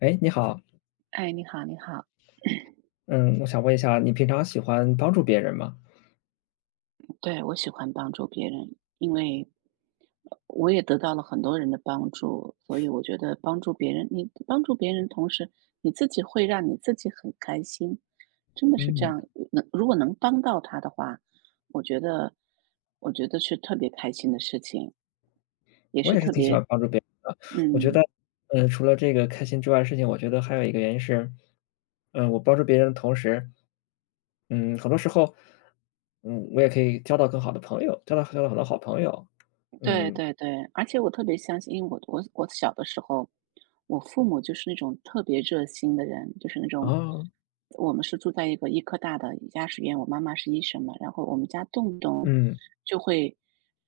哎，你好。哎，你好，你好。嗯，我想问一下，你平常喜欢帮助别人吗？对，我喜欢帮助别人，因为我也得到了很多人的帮助，所以我觉得帮助别人，你帮助别人，同时你自己会让你自己很开心，真的是这嗯。样。如果能帮到他的话，我觉得，我觉得是特别开心的事情，也我是也是特挺喜别，欢帮助别人的。我觉得，嗯。除了这个开心之外的事情，我觉得还有一个原因是，我帮助别人的同时，嗯，很多时候，我也可以交到更好的朋友，交到很多好朋友。对嗯。对对，而且我特别相信，因为我小的时候，我父母就是那种特别热心的人，就是那种啊。我们是住在一个医科大的家属院，我妈妈是医生嘛，然后我们家动不动嗯。就会，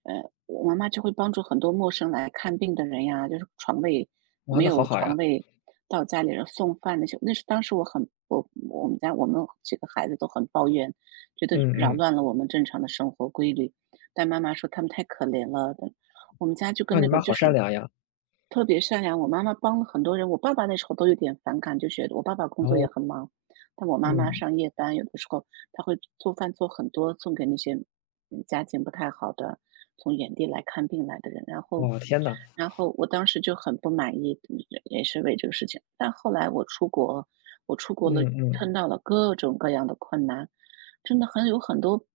呃，我妈妈就会帮助很多陌生来看病的人呀，就是哇，没那好有好呀。床位，到家里人送饭那些，那是当时我们家我们几个孩子都很抱怨，觉得嗯扰嗯。乱了我们正常的生活规律。但妈妈说他们太可怜了的。我们家就啊，跟你那个妈好就善是良呀。特别善良，我妈妈帮了很多人。我爸爸那时候都有点反感，就觉得我爸爸工然作也后。很忙，但我妈妈嗯。上夜班，有的时候她会做饭做很多，送给那些家境不太好的从远地来看病来的人。然后，哇，天呐。我当时就很不满意，也是为这个事情。但后来我出国嗯了，嗯。碰到了各种各样的困难。真的很多，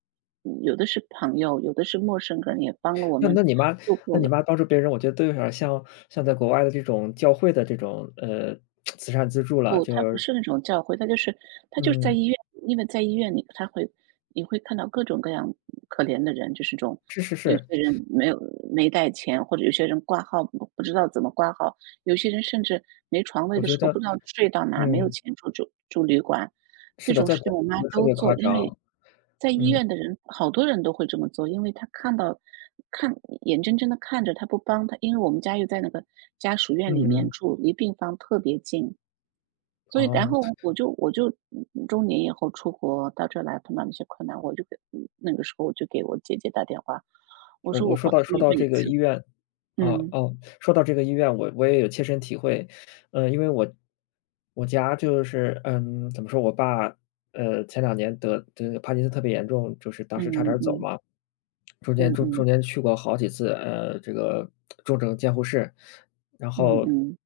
有的是朋友，有的是陌生人，也帮了我那们那你妈度那过你了。妈帮助别人，我觉得都有点儿像在国外的这种教会的这种，慈善资助了，不，就他不是。是那种教会，他就是，在嗯。医院，因为在医院里，你会看到各种各样可怜的人，就是这种是是有是。些人没带钱，或者有些人挂号不知道怎么挂号，有些人甚至没床位我的觉时候得。不知道睡到哪，没有嗯，钱住旅馆，是这的，种在事情国我妈内特都别夸做，因为张。在医嗯。院的人好多人都会这么做，因为他看眼睁睁的看着他不帮他，因为我们家又在那个家属院里面嗯。住，离病房特别近。所以然哦。后我就中年以后出国到这来碰到那些困难，我就给嗯那个时候我就给我姐姐打电话，我我说我说到我说到每这个医次院哦嗯哦，说到这个医院，我也有切身体会。因为我家就是，怎么说，我爸，前两年得帕金森特别严重，就是当时差点嗯儿走嗯嘛。中间嗯中嗯中间去过好几次，这个重症监护室，然嗯后，嗯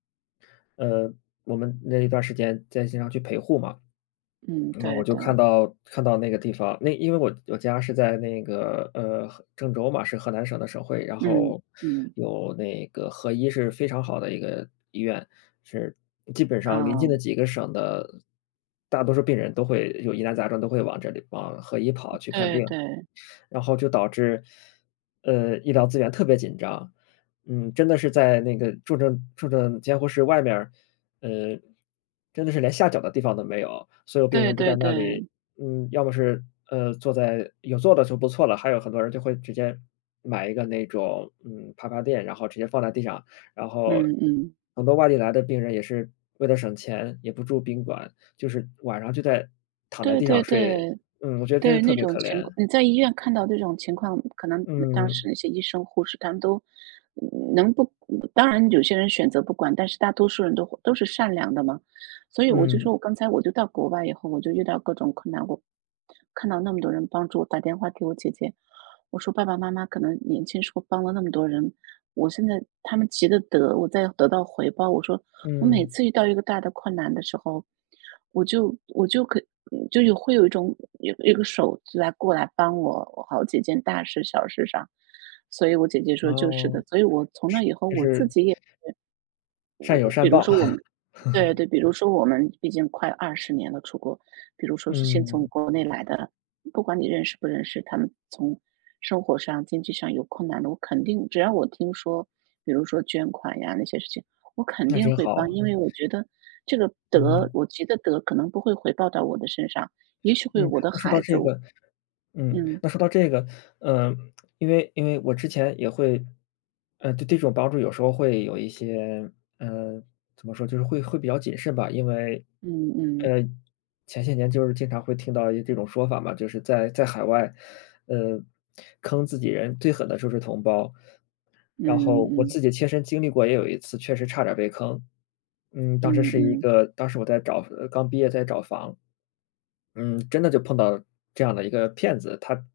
呃，我们那一段时间在经常去陪护嘛。嗯，那我对就看对，到看到那个地方，那因为我家是在那个，郑州嘛，是河南省的省会，然嗯后嗯，有那个河医是非常好的一个医院，是基本上啊，临近的几个省的大多数病人都会有疑难杂症，都会往这里往河医跑去看对病。对然后就导致，医疗资源特别紧张。真的是在那个重症监护室外面儿，呃，真的是连下脚的地方都没有，所有病对人都在对那里。对，要么是，坐在有坐的就不错了，还有很多人就会直接买一个那种，爬爬垫，然后直接放在地上。然后嗯嗯，很多外地来的病人也是为了省钱，也不住宾馆，就是晚上就在躺在对地对上睡。对我觉得真是对，特那别种可情怜。况，你在医院看到这种情况，可能当时嗯。那些医生护士他们都嗯能不，当然有些人选择不管，但是大多数人都是善良的嘛。所以我就嗯。说，我刚才我就到国外以后，我就遇到各种困难，我看到那么多人帮助我，打电话给我姐姐，我说爸爸妈妈可能年轻时候帮了那么多人，我现在他们急得我在得到回报。我说我每嗯。次遇到一个大的困难的时候，我就会有有一个手就来过来帮我好几件大事小事上。所以我姐姐说就是哦，的，所以我从那以后就我是自己也，善有我比善如报。说我们对 对，比如说我们毕竟快20年了出国，比如说是先从嗯，国内来的，不管你认识不认识，他们从生活上、经济上有困难的，我肯定只要我听说，比如说捐款呀那些事情，我肯那定真会帮。好。因为我觉得这个德，嗯。我觉得德可能不会回报到我的身上，也许会嗯，我的那说到孩子，这个嗯那说到这个，呃，因为我之前也会，对这种帮助有时候会有一些，呃，怎么说，就是会比较谨慎吧，因为，嗯嗯呃，前些年就是经常会听到一这种说法嘛，就是在海外，呃，坑自己人最狠的就是同胞，然嗯后我嗯自己切身经历过，也有一次确实差点被坑。当时嗯是一嗯个，当时我在找，刚毕业在找房。嗯，真的就碰到这样的一个骗子，他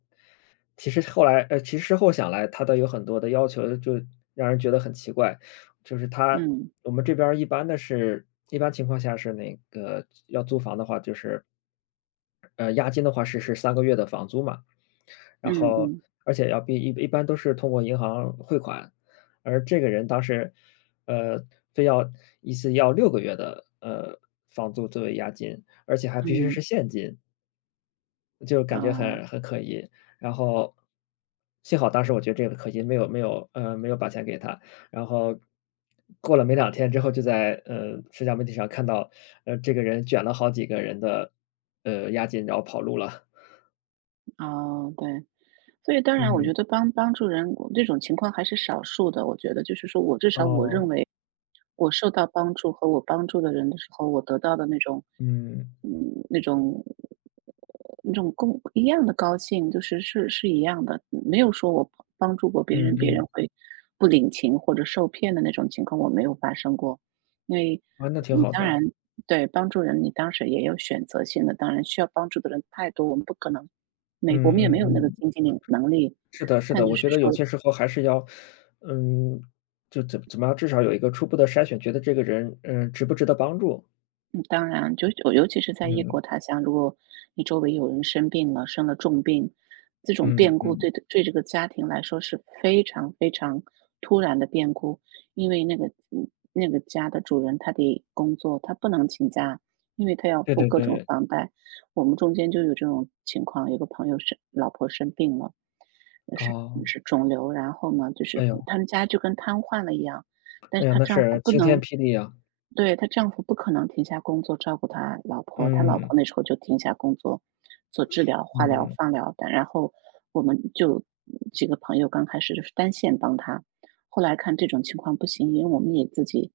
其实后来，其实事后想来，他的有很多的要求就让人觉得很奇怪。就是他，我们这边儿一般的是一般情况下是那个要租房的话，就是，押金的话是3个月的房租嘛，然嗯嗯后嗯而且要比一一般都是通过银行汇款，而这个人当时，呃，非要一次要6个月的，房租作为押金，而且还必须是嗯，现金。就感觉哦，很可疑。然后幸好当时我觉得这个可疑，没有把钱给他。然后过了没两天之后，就在，社交媒体上看到，这个人卷了好几个人的，押金，然后跑路了。哦，对。所以当然我嗯。觉得帮助人，这种情况还是少数的。我觉得就是说我至少我认哦。为，我受到帮助和我帮助的人的时候，我得到的那种，嗯。嗯，那种，共一样的高兴，就是一样的，没有说我帮助过别嗯人，别嗯。人会不领情或者受骗的那种情况，我没有发生过。因为啊，那挺你好当的。然对帮助人，你当时也有选择性的，当然需要帮助的人太多，我们不可能，美嗯国我们也嗯没有那个嗯，经济能力，是的是但的，就我是觉得有说，些时候还是要，嗯，就怎么样，至少有一个初步的筛选，觉得这个人，值不值得帮助。嗯，当然，就尤其是在异嗯。国他乡，如果你周围有人生病了，生了重病，这种嗯变故嗯。对这个家庭来说是非常非常突然的变故。因为那个家的主人他得工作，他不能请假，因为他要对付对各种对。房贷。我们中间就有这种情况，有个朋友是老婆生病了，呃是哦。是肿瘤，然后呢，就是哎呦。他们家就跟瘫痪了一样，但哎是呀，她那丈夫是不晴天能霹雳啊。对，她丈夫不可能停下工作照顾她老婆，她老婆嗯。那时候就停下工作，做治疗、化疗、嗯。放疗的。然后我们就，几个朋友刚开始就是单线帮她，后来看这种情况不行，因为我们也自己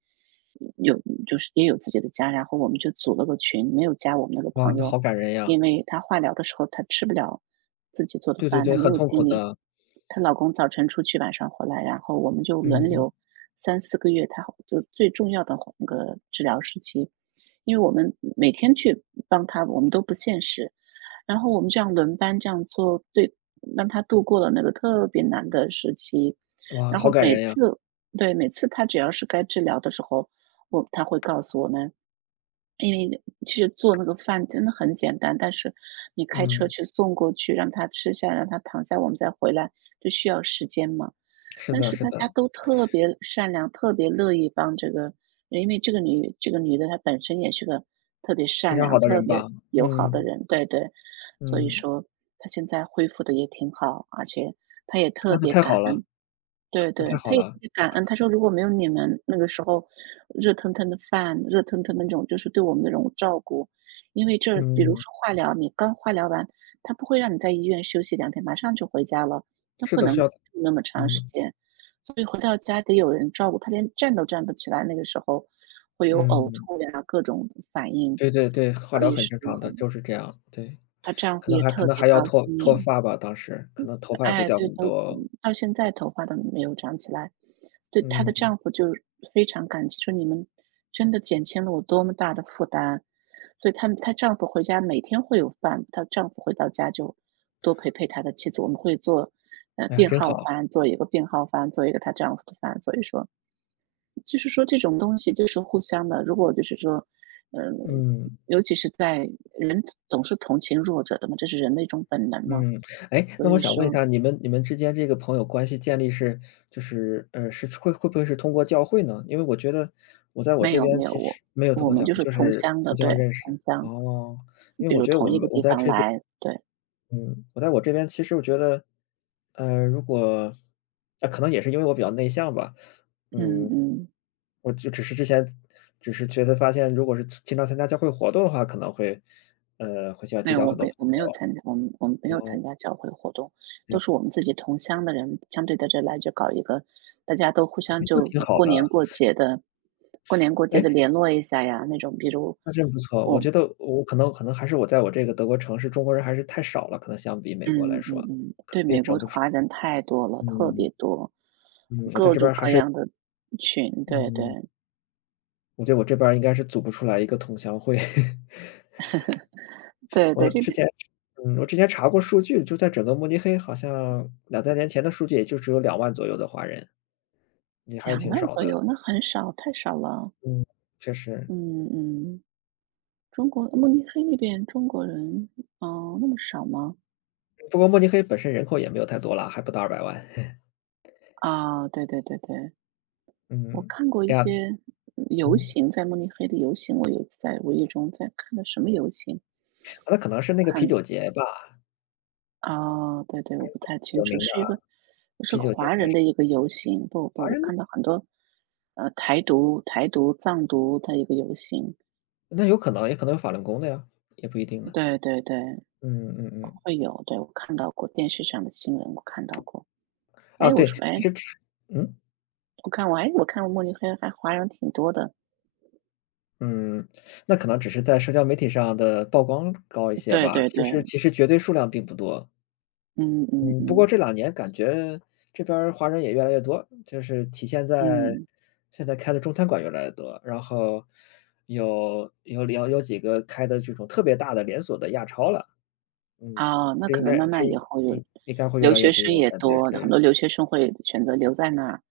有，也有自己的家，然后我们就组了个群，没有加我们那个哇，朋那友，好感人呀。因为她化疗的时候她吃不了自己做的对对饭，对，她没很有痛苦精力。的。她老公早晨出去，晚上回来，然后我们就轮嗯。流三四个月，她好就最重要的那个治疗时期，因为我们每天去帮她，我们都不现实。然后我们这样轮班这样做，对，让她度过了那个特别难的时期。哇，然好后感每人呀。次，对，每次她只要是该治疗的时候，她会告诉我们，因为其实做那个饭真的很简单，但是你开车嗯。去送过去，让他吃下，让他躺下，我们再回来，就需要时间嘛。是但的是是大的。家都特别善良，特别乐意帮这个，因为这个女的她本身也是个特别非善常良、好的特人别吧。友好的嗯。人，对对，所以嗯。说她现在恢复的也挺好，而且她也啊，特那别太好感了。恩，对那太对，好他也特了。别感恩，他说如果没有你们那个时候热腾腾的饭，热腾腾的那种就是对我们那种照顾，因为这比如嗯。说化疗，你刚化疗完，他不会让你在医院休息两天，马上就回家了，他是不的，能需住要。那么长时嗯。间，所以回到家得有人照顾，他连站都站不起来，那个时候会有呕嗯。吐呀，各种反应，对对对，化所疗以很说正常的，就是这样，对。她丈可夫能也还可特能别还高要脱脱兴。发吧，当时可能头发也会哎，掉对，很多。到现在头发都没有长起来。对，她的嗯。丈夫就非常感激，说你们真的减轻了我多么大的负担。所以她丈夫回家每天会有饭，她丈夫回到家就多陪陪她的妻子。我们会做，哎呀，病真号好。饭，做一个病号饭，做一个她丈夫的饭。所以说，就是说这种东西就是互相的。如果就是说，嗯，嗯。尤其是在人总是同情弱者的嘛，这是人的一种本能嘛。嗯，哎，那所我以想问一说下，你们之间这个朋友关系建立是就是，是会不会是通过教会呢？因为我觉得我在我没这有边没有，其我实没有通我过们教就会，是就同是乡互的，相对，认识。同乡，哦，因为比我如觉得同我一们个我地在方这边，来，对，嗯，我在我这边其实我觉得，如果，可能也是因为我比较内向吧。嗯嗯，嗯，我就只是之前只是觉得发现，如果是经常参加教会活动的话，可能会，会需要没结有，交我很多没朋我没有友。参加，我们没有哦，参加教会活动，这都样。是我们自己同乡的人，相对在这来就搞一个，大家都互哎相那就挺好过的。年过节的，过年过节的哎，联络一下呀，那种，比如那真不错。我我，觉得我可能还是我在我这个德国城市，中国人还是太少了，可能相比美国嗯来说，嗯嗯，可对，能也美整国不出。华人太多了，特嗯。别多，嗯，我在各这边种儿还各是，样的群，对对嗯，我觉得我这边儿应该是组不出来一个同乡会。对我对，这之边。前我之前查过数据，就在整个慕尼黑，好像两三年前的数据也就只有2万左右的华人，也还是两挺万少左的。右，那很少，太少了。嗯。确实。嗯嗯，中国慕尼黑那边中国人，哦，那么少吗？不过慕尼黑本身人口也没有太多了，还不到200万。啊，对对对对，我嗯。看过一哎呀。些游嗯，行，在慕尼黑的游行，我有一次在无意中看到什么游行，那可能是那个啤看酒节吧，啊，对对，我不太清有楚，名的。是一个是啤酒节应华该人是的一个游行，不华不，我人的？看到很多，台独、藏独的一个游行，那有可能，也可能有法轮功的呀，也不一定呢。对对对，嗯嗯嗯。会有，对，我看到过电视上的新闻，我看到过。啊，哎，我对，说，其哎，实吃。嗯？我看慕尼黑还华人挺多的，嗯，那可能只是在社交媒体上的曝光高一些对吧，对其对，实其实绝对数量并不多。嗯嗯嗯，不过嗯这两年感觉这边儿华人也越来越多，就是体现在嗯，现在开的中餐馆越来越多，然后有几个开的这种特别大的连锁的亚超了。嗯，啊，那这可应能该慢这慢以后就应应该会越留来越学生多，也感觉多，很是。多留学生会选择留在那儿，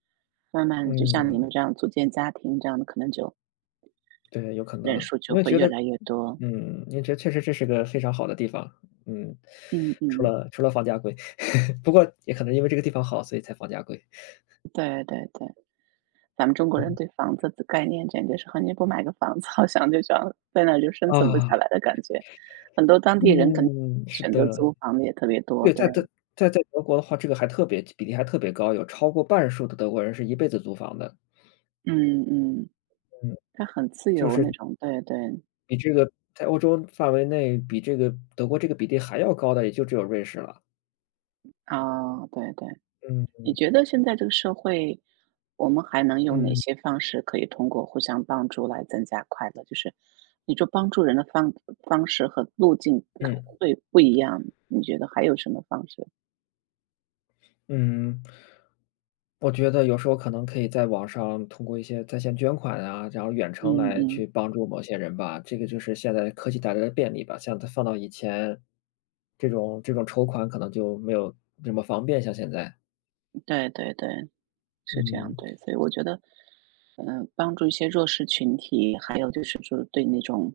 慢慢就像你嗯，们这样组建家庭这样的，可能就对，有可能。人数因就为会觉越得，来越多。也觉得确实这是个非常好的地方。嗯，嗯除嗯，了除了房价贵，不过也可能因为这个地方好，所以才房价贵。对对对，咱们中国人嗯。对房子的概念简直是和你不买个房子，好像就想在那儿就生存不啊。下来的感觉。很多当地人可能嗯，是选择的。租房的也特别多，对，对，在德在在德国的话，这个还特别比例还特别高，有超过半数的德国人是一辈子租房的。嗯嗯。嗯。他很自就由那是种，对对，比这个在欧洲范围内，比这个德国这个比例还要高的，也就只有瑞士了。啊，对对。嗯。你觉得现在这个社会，我们还能用哪嗯。些方式可以通过互相帮助来增加快乐？就是你说帮助人的方式和路径嗯。会不一样，你觉得还有什么方式？嗯，我觉得有时候可能可以在网上通过一些在线捐款啊，然后远程嗯来嗯，去帮助某些人吧。这个就是现在科技带来的便利吧，像它放到以前，这种这种筹款可能就没有这么方便，像现在。对对对。是这样，嗯对，所以我觉得，帮助一些弱势群体，还有就是说对那种，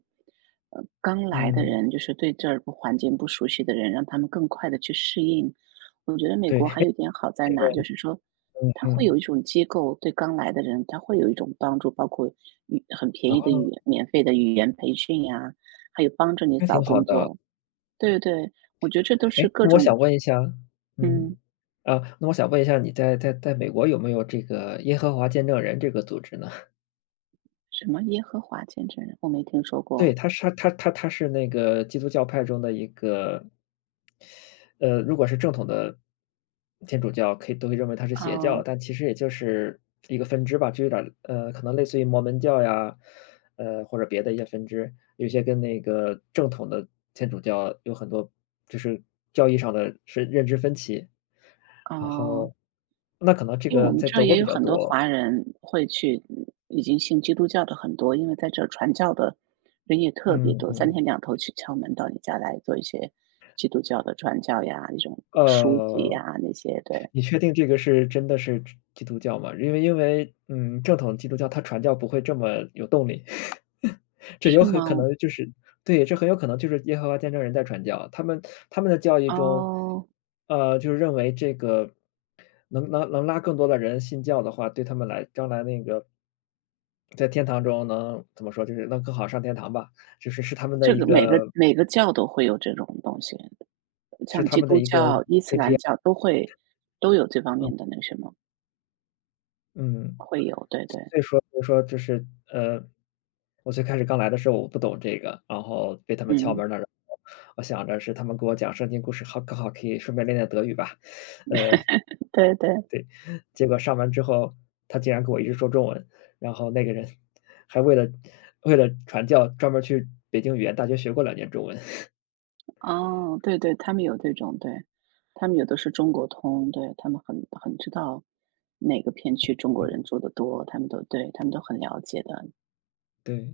刚来的嗯。人，就是对这儿不环境不熟悉的人，让他们更快的去适应。我觉得美对。国还哎。有一点好在哪儿就是说，它会嗯。有一种机构对刚来的人，他会有一种帮助，包括很便宜的语哦，言、免费的语言培训呀、还有帮着你那找挺好工的。作。对对，我觉得这都是哎，各那我种，想问一下。嗯，嗯，啊，那我想问一下，你在美国有没有这个耶和华见证人这个组织呢？什么耶和华见证人，我没听说对，过。他是他他他他是那个基督教派中的一个，如果是正统的天主教，可以都会认为它是邪教了，啊。但其实也就是一个分支吧，就有点儿，可能类似于摩门教呀，或者别的一些分支，有些跟那个正统的天主教有很多就是教义上的是认知分歧。然哦，后那可能这因为我个们在这儿德国也比有较很多多。华人会去已经信基督教的很多，因为在这儿传教的人也特别嗯多，三嗯。天两头去敲门到你家来做一些基督教的传教呀，那种书籍呃，呀，那些，对。你确定这个是真的是基督教吗？因为正统基督教它传教不会这么有动力。这有是吗？很可能就是。对，这很有可能就是耶和华见证人在传教。他们的教义中，哦，就是认为这个能拉更多的人信教的话，对他们来将来那个在天堂中能怎么说，就是能更好上天堂吧，就是他们的这一个每个个每个教都会有这种东西，是像他基们的督一个教、伊斯兰教都有这方面嗯的那什么，嗯。会有，对所对，以说所以说就是，呃，我最开始刚来的时候我不懂这个，然后被他们敲嗯，门了，然后我想着是他们给我讲圣经故事，好刚好可以顺便练练德语吧，呃，对对。对，结果上完之后，他竟然给我一直说中文，然后那个人还为了传教专门儿去北京语言大学学过两年中文，哦，对对，他们有这种，对，他们有的是中国通，对，他们很知道哪个片区中国人住的多，他们都对，他们都很了解的。对。